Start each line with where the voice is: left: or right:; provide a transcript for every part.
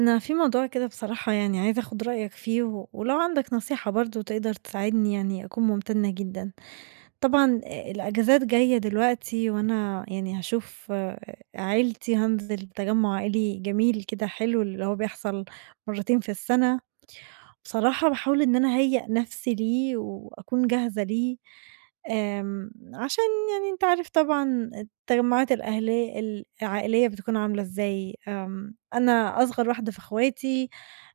right: أنا في موضوع كده بصراحة يعني عايزة أخد رأيك فيه ولو عندك نصيحة برضو تقدر تساعدني يعني أكون ممتنة جدا. طبعا، الأجازات جاية دلوقتي وأنا يعني هشوف عيلتي هنزل تجمع عائلي جميل كده حلو اللي هو بيحصل مرتين في السنة. بصراحة بحاول إن أنا أهيئ نفسي ليه وأكون جاهزة ليه، عشان يعني أنت عارف طبعا التجمعات الأهلي العائلية بتكون عاملة إزاي؟ أنا أصغر واحدة في أخواتي،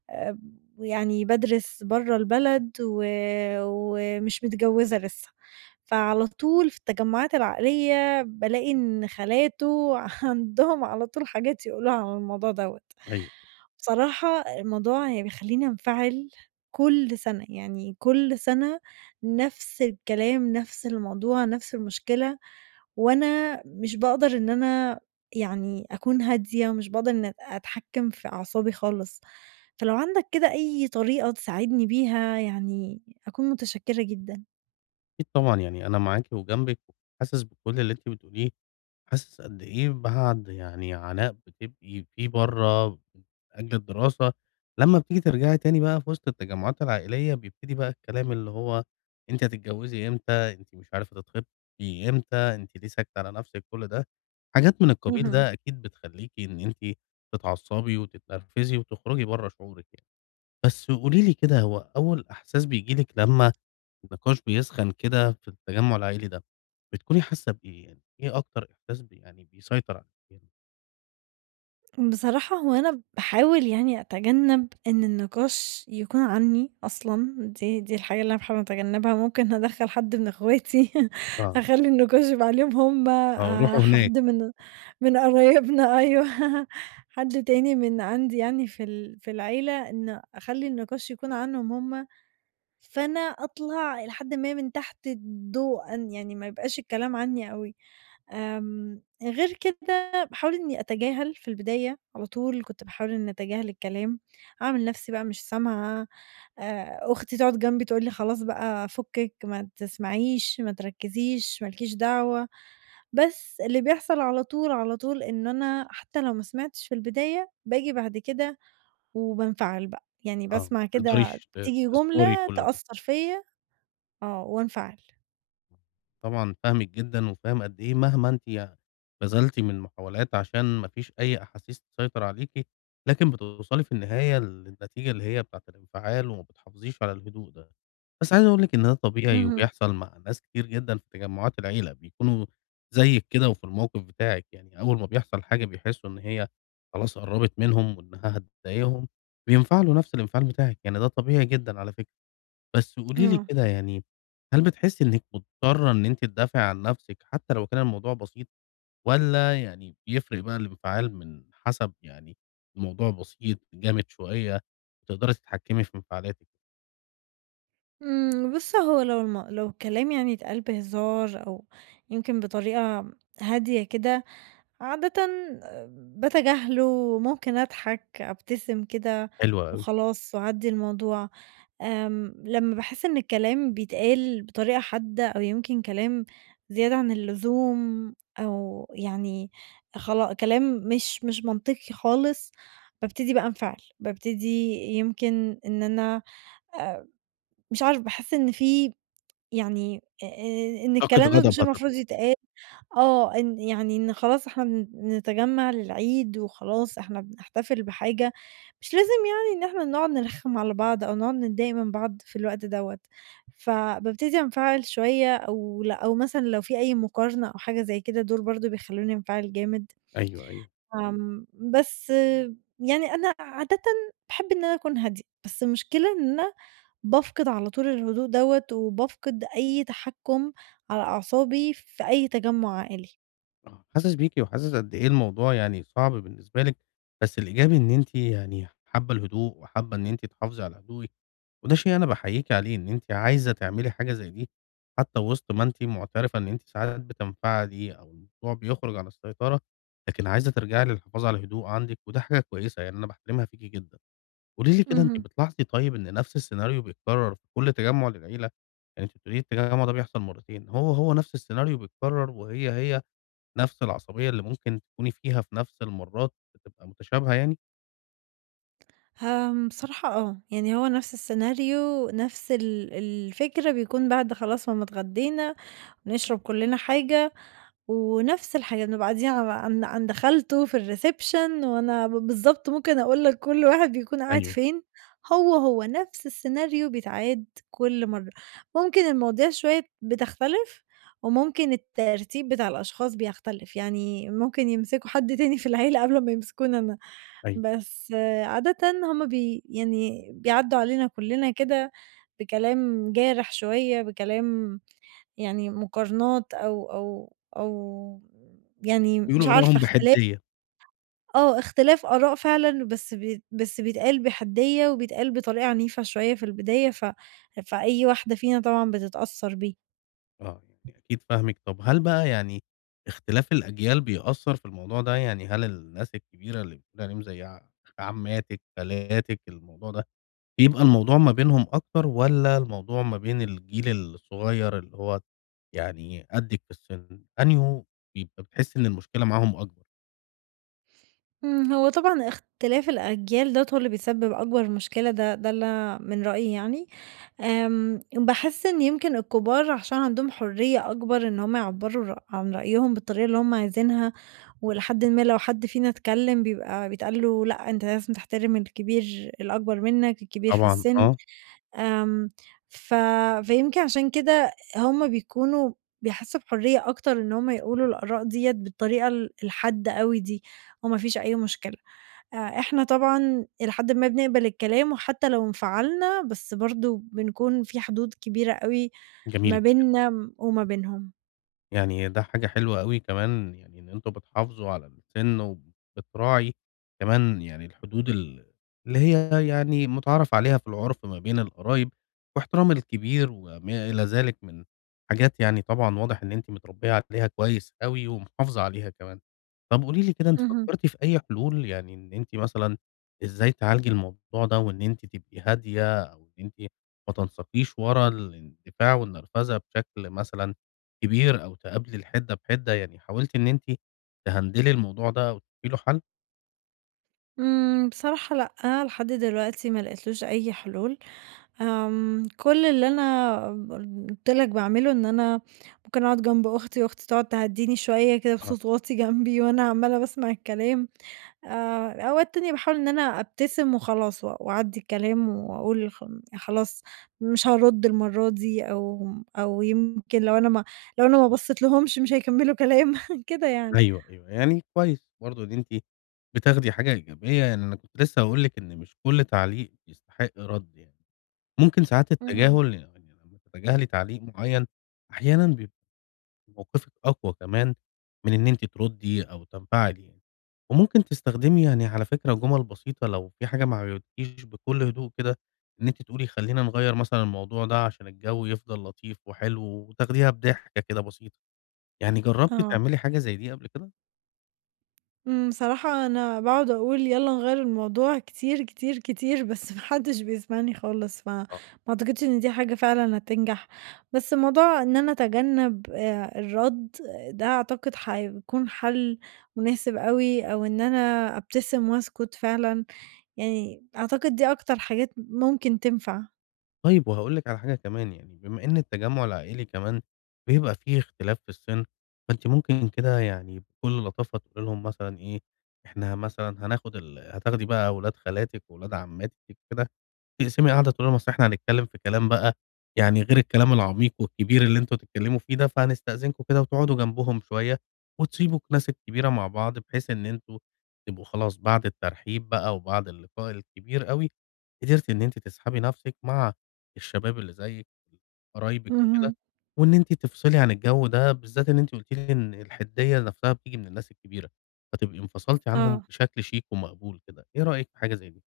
right: آآ، ويعني بادرس برّه البلد و ومش متجوزة لسه، فعلى طول في التجمعات العائلية بالاقي إن خالاته عندهم على طول حاجات يقولوها عن الموضوع دوّة.
left: أيوه،
right: بصراحة الموضوع يعني بيخلّيني أنفعل كل سنة، يعني كل سنة نفس الكلام، نفس الموضوع، نفس المشكلة. وأنا مش باقدر إن أنا يعني أكون هادية، ومش باقدر إن أتحكّم في أعصابي خالص، فلو عندك كده أي طريقة تساعدني بيها يعني أكون متشكّرة جدًا.
left: أكيد طبعًا، يعني أنا معاكِ وجنبِك وحاسس بكل اللي أنتِ بتقوليه، حاسس قد إيه بعد يعني عناء بتبقي فيه برّه من أجل الدراسة، لمّا بتيجي ترجعي تاني بقى في وسط التجمعات العائلية بيبتدي بقى الكلام اللي هو أنتِ هتتجوّزي إمتى، أنتِ مش عارفة تتخطبي إمتى، أنتِ ليه ساكتة على نَفْسِك، كل ده حاجات من القبيل
right: اهم.
left: ده أكيد بتخلّيكِ إن أنتِ تتعصّبي وتتنرفزي وتخرجي برّه شعورِك يعني. بس قولي لي كده هو أول إحساس بييجي لِك لمّا النقاش بيسخن كده في التجمع العائلي ده، بتكوني حاسة بإيه يعني؟ إيه أكتر إحساس يعني بيسيطر عليكِ؟ يعني
right: بصراحة هو أنا باحاول يعني أتجنب إن النقاش يكون عني أصلًا، دي الحاجة اللي أنا باحاول أتجنبها، ممكن أدخّل حد من اخواتي
left: آه،
right: أخلّي النقاش يبقى عليهم هم،
left: آه، روحوا هناك،
right: حد من قرايبنا أيوه، حد تاني من عندي يعني في العيلة، إن أخلّي النقاش يكون عنهم هم، فأنا أطلع إلى حدٍ ما من تحت الضوء أن يعني ما يبقاش الكلام عني أوي. غير كده باحاول إني أتجاهل في البداية، على طول كنت باحاول إني أتجاهل الكلام، أعمل نفْسي بقى مش سامعة، أختي تقعد جنبي تقول لي: "خلاص بقى فُكِّك، ما تسمعيش، ما تركّزيش، ما لكيش دعوة." بس اللي بيحصل على طول، على طول إن أنا حتى لو ما سمعتش في البداية، باجي بعد كده وبانفعل بقى، يعني
left: آه، ما
right: باسمع كده
left: بتقدريش
right: تيجي
left: تصبري
right: جملة
left: كل ده.
right: تأثّر فيَّ. آه، وانفعل.
left: طبعًا فاهمِك جدًا، وفاهم قد إيه مهما أنتِ بذلتِ من محاولات عشان ما فيش أي أحاسيس تسيطر عليكِ، لكن بتوصلي في النهاية للنتيجة اللي هي بتاعة الانفعال وما بتحافظيش على الهدوء ده. بس عايز أقول لِك إن ده طبيعي
right: اهم.
left: وبيحصل مع ناس كتير جدًا في تجمعات العيلة، بيكونوا زيِّك كده وفي الموقف بتاعِك، يعني أول ما بيحصل حاجة بيحسوا إن هي خلاص قرّبت منهم وإنها هتضايقهم، بينفعلوا نفس الانفعال بتاعِك، يعني ده طبيعي جدًا على فكرة. بس قولي لي
right: آه.
left: كده يعني، هل بتحسّي إنِّك مضطرة إن أنتِ تدافعي عن نَفْسِك حتى لو كان الموضوع بسيط، والّا يعني بيفرق بقى الانفعال من حسب يعني الموضوع بسيط، جامد شوية، تقدري تتحكمي في انفعالاتِك؟
right: بُص، هو لو الكلام يعني اتقال بهزار أو يمكن بطريقة هادية كده، عادةً باتجاهله، ممكن أضحك، أبتسم كده
left: حلو أوي،
right: وخلاص وأعدّي الموضوع. لمّا باحس إن الكلام بيتقال بطريقة حادة أو يمكن كلام زيادة عن اللزوم أو يعني كلام مش منطقي خالص، بابتدي بقى أنفعل، بابتدي يمكن إن أنا آآ، مش عارفة، باحس إن في يعني إن
left: طاقة
right: الكلام ده
left: غضب
right: مش المفروض
left: هتطلع،
right: يتقال، آه، إن يعني إن خلاص إحنا نتجمّع للعيد وخلاص إحنا بنحتفل بحاجة، مش لازم يعني إن إحنا نقعد نرخّم على بعض أو نقعد نتضايق من بعض في الوقت دوّة، فبابتدي أنفعل شوية أو لأ، أو مثلًا لو في أي مقارنة أو حاجة زي كده دول برضه بيخلّوني أنفعل جامد.
left: أيوه، أيوه،
right: آمم، بس يعني أنا عادةً باحب إن أنا أكون هادية، بس المشكلة إن أنا بافقد على طول الهدوء دوّة، وبافقد أي تحكُم على أعصابي في أي تجمُّع عائلي.
left: آه، حاسس بيكِ وحاسس قد إيه الموضوع يعني صعب بالنسبة لِك، بس الإيجابي إن أنتِ يعني حابة الهدوء وحابة إن أنتِ تحافظي على هدوءِك. وده شيء أنا باحييكِ عليه، إن أنتِ عايزة تعملي حاجة زي دي، حتى وسط ما أنتِ معترفة إن أنتِ ساعات بتنفعلي أو الموضوع بيخرج عن السيطرة، لكن عايزة ترجعي للحفاظ على الهدوء عندِك، وده حاجة كويسة يعني أنا باحترمها فيكِ جدًا. قولي لي كده أنتِ
right: اهم.
left: بتلاحظي طيب إن نفس السيناريو بيتكرر في كل تجمُّع للعيلة؟ يعني أنتِ بتقولي لي التجمُّع ده بيحصل مرتين، هو نفس السيناريو بيتكرر وهي نفس العصبية اللي ممكن تكوني فيها في نفس المرات بتبقى متشابهة يعني؟
right: بصراحة، يعني هو نفْس السيناريو، نفْس الفكرة، بيكون بعد خلاص ما اتغدينا، ونشرب كلّنا حاجة ونفس الحاجة بنبقى قاعدين على عند خالته في الreception، وأنا بالضبط ممكن أقول لك كل واحد بيكون قاعد
left: أيوه،
right: فين، هو نفس السيناريو بيتعاد كل مرة، ممكن المواضيع شوية بتختلف وممكن الترتيب بتاع الأشخاص بيختلف، يعني ممكن يمسكوا حد تاني في العيلة قبل ما يمسكوني أنا،
left: أيوه،
right: بس عادةً هُم يعني بيعدّوا علينا كلنا كده بكلام جارح شوية، بكلام يعني مقارنات أو يعني مش
left: بيقولوا
right: عارفة،
left: آرائهم
right: اختلاف،
left: بحدية.
right: آه، اختلاف آراء فعلًا، بس بيتقال بحدية وبيتقال بطريقة عنيفة شوية في البداية، فأي واحدة فينا طبعًا بتتأثّر بيه.
left: آه، يعني أكيد فاهمِك، طب هل بقى يعني اختلاف الأجيال بيأثّر في الموضوع ده؟ يعني هل الناس الكبيرة اللي بتقولي عليهم زي عماتِك، خالاتِك، الموضوع ده بيبقى الموضوع ما بينهم أكتر والّا الموضوع ما بين الجيل الصغير اللي هو يعني قدِّك في السِن، أنهُ بيبقى بتحسّي إن المشكلة معاهم أكبر؟
right: هو طبعًا اختلاف الأجيال دوّة هو اللي بيسبب أكبر مشكلة، ده اللي من رأيي يعني، باحس إن يمكن الكبار عشان عندهم حرية أكبر إن هُم يعبّروا عن رأيهم بالطريقة اللي هُم عايزينها، ولحدٍ ما لو حد فينا اتكلم بيبقى بيتقال له لأ، أنت لازم تحترم الكبير الأكبر منّك، الكبير في
left: طبعًا،
right: السِن،
left: آه،
right: آمم، ف فيمكن عشان كده هُم بيكونوا بيحسّوا بحرية أكتر إن هُم يقولوا الآراء ديّة بالطريقة الحادة أوي دي، وما فيش أي مشكلة. إحنا طبعًا إلى حدٍ ما بنقبل الكلام، وحتى لو انفعلنا بس برضه بنكون في حدود كبيرة أوي ما
left: جميل.
right: بيننا وما بينهم.
left: يعني ده حاجة حلوة أوي كمان يعني إن أنتم بتحافظوا على السِن وبتراعي كمان يعني الحدود اللي هي يعني مُتعارف عليها في العُرف ما بين القرايب واحترام الكبير وما إلى ذلك من حاجات يعني طبعًا واضح إن أنتِ متربية عليها كويس أوي ومحافظة عليها كمان. طَب قولي لي كده أنتِ
right: اهم.
left: فكّرتِ في أي حلول، يعني إن أنتِ مثلًا إزاي تعالجي الموضوع ده وإن أنتِ تبقي هادية أو إن أنتِ ما تنساقيش ورا الاندفاع والنرفزة بشكل مثلًا كبير أو تقابلي الحِدّة بحِدّة، يعني حاولتِ إن أنتِ تهندلي الموضوع ده أو تشوفي له حَل؟
right: بصراحة لأ، لحد دلوقتي ما لقيتلوش أي حلول، كل اللي أنا قُلت لك باعمله إن أنا ممكن أقعد جنب أختي، وأختي تقعد تهدّيني شوية كده
left: آه.
right: بصوت واطي جنبي، وأنا عمّالة باسمع الكلام، أوقات تانية باحاول إن أنا أبتسم وخلاص و وأعدّي الكلام وأقول يعني خلاص مش هارُدّ المرّة دي، أو أو يمكن لو أنا ما بصّيتلهمش مش هيكمّلوا كلام كده يعني.
left: أيوه، أيوه، يعني كويس برضه إن أنتِ بتاخدي حاجة إيجابية، يعني أنا كنت لسه هاقول لِك إن مش كل تعليق يستحق رَد يعني، ممكن ساعات
right: اهم.
left: التجاهل يعني لمّا تتجاهلي تعليق معيّن أحيانًا موقفِك أقوى كمان من إن أنتِ تردّي أو تنفعلي يعني. وممكن تستخدمي يعني على فكرة جُمل بسيطة لو في حاجة ما عجبتكيش بكل هدوء كده، إن أنتِ تقولي خلّينا نغيّر مثلًا الموضوع ده عشان الجو يفضل لطيف وحلو وتاخديها بضحكة كده بسيطة. يعني جرّبتِ
right: آه.
left: تعملي حاجة زي دي قبل كده؟
right: بصراحة أنا باقعد أقول يالّا نغيّر الموضوع كتير، كتير، كتير، بس ما حدش بيسمعني خالص، فما أعتقدش إن دي حاجة فعلًا هتنجح، بس موضوع إن أنا أتجنب الرَد، ده أعتقد هيكون حل مناسب أوي، أو إن أنا أبتسم وأسكت فعلًا، يعني أعتقد دي أكتر حاجات ممكن تنفع.
left: طيب وهاقول لِك على حاجة كمان، يعني بما إن التجمُّع العائلي كمان بيبقى فيه اختلاف في السِن، فأنتِ ممكن كده يعني بكل لطافة تقولي لهم مثلًا إيه، إحنا مثلًا هناخُد ال هتاخدي بقى ولاد خالاتِك وولاد عمّاتِك كده، تقسمي قاعدة تقولي لهم أصل إحنا هنتكلم في كلام بقى يعني غير الكلام العميق والكبير اللي أنتم تتكلموا فيه ده، فهنستأذنكم كده وتقعدوا جنبهم شوية، وتسيبوا الناس الكبيرة مع بعض، بحيث إن أنتم تبقوا خلاص بعد الترحيب بقى وبعد اللقاء الكبير أوي، قدرتِ إن أنتِ تسحبي نفسِك مع الشباب اللي زيِّك، قرايبِك
right: اهم،
left: وكده، وإن أنتِ تفصلي عن الجو ده، بالذات إن أنتِ قلتِ لي إن الحدية نفسها بتيجي من الناس الكبيرة، فتبقي انفصلتِ عنهم
right: آه.
left: بشكل شيك ومقبول كده، إيه رأيِك في حاجة زي دي؟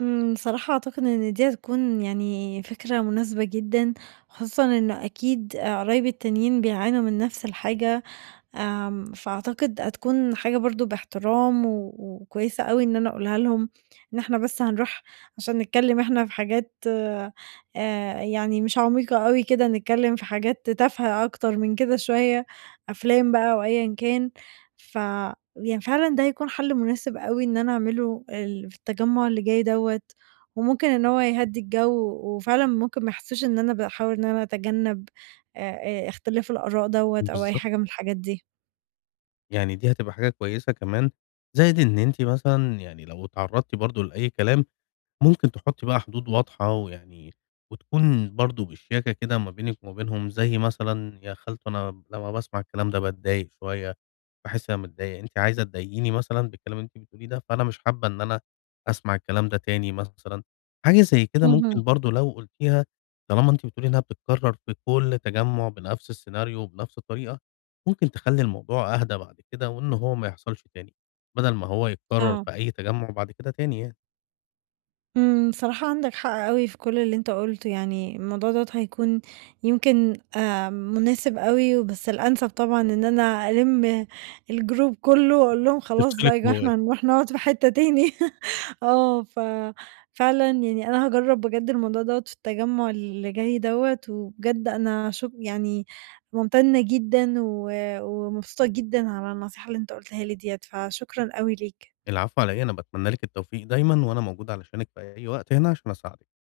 right: صراحة أعتقد إن دي هتكون يعني فكرة مناسبة جدًا، خصوصًا إنه أكيد قرايبي التانيين بيعانوا من نفس الحاجة. فأعتقد هتكون حاجة برضه باحترام و وكويسة أوي إن أنا أقولها لهم، إن إحنا بس هنروح عشان نتكلم إحنا في حاجات يعني مش عميقة أوي كده، نتكلم في حاجات تافهة أكتر من كده شوية، أفلام بقى أو أيًا كان، ف يعني فعلًا ده هيكون حل مناسب أوي إن أنا أعمله في التجمُّع اللي جاي دوّة، وممكن إن هو يهدّي الجو، وفعلًا ممكن ما يحسّوش إن أنا باحاول إن أنا أتجنب آآ، اختلاف الآراء دوّة أو أي
left: بالظبط.
right: حاجة من الحاجات دي.
left: يعني دي هتبقى حاجة كويسة كمان، زائد إن أنتِ مثلًا يعني لو اتعرّضتِ برضه لأي كلام، ممكن تحطي بقى حدود واضحة، ويعني وتكون برضه بشياكة كده ما بينِك وما بينهم، زي مثلًا يا خالته أنا لمّا باسمع الكلام ده باتضايق شوية، باحس إن أنا متضايق، أنتِ عايزة تضايقيني مثلًا بالكلام اللي أنتِ بتقوليه ده، فأنا مش حابة إن أنا أسمع الكلام ده تاني مثلًا. حاجة زي كده
right: اهم،
left: ممكن برضه لو قُلتيها، طالما أنتِ بتقولي إنها بتتكرر في كل تجمُّع بنفس السيناريو وبنفس الطريقة، ممكن تخلّي الموضوع أهدى بعد كده، وإن هو ما يحصلش تاني، بدل ما هو يتكرر
right: آه.
left: في أي تجمُّع بعد كده تاني يعني،
right: صراحة عندك حق أوي في كل اللي أنت قُلته، يعني الموضوع دوّة هيكون يمكن مناسب أوي، بس الأنسب طبعًا إن أنا ألِم الجروب كُلّه وأقول لهم خلاص بقى
left: تفصلِك
right: يا جماعة
left: جواه.
right: إحنا هنروح نقعد في حتّة تاني. آه، ففعلًا يعني أنا هاجرّب بجد الموضوع دوّة في التجمُّع اللي جاي دوّة، وبجد أنا يعني ممتنة جدًا و ومبسوطة جدًا على النصيحة اللي أنت قُلتها لي ديّة، فشكرًا أوي ليك.
left: العفو على إيه، أنا باتمنى لِك التوفيق دايمًا، وأنا موجود علشانِك في أي وقت هنا عشان أساعدِك.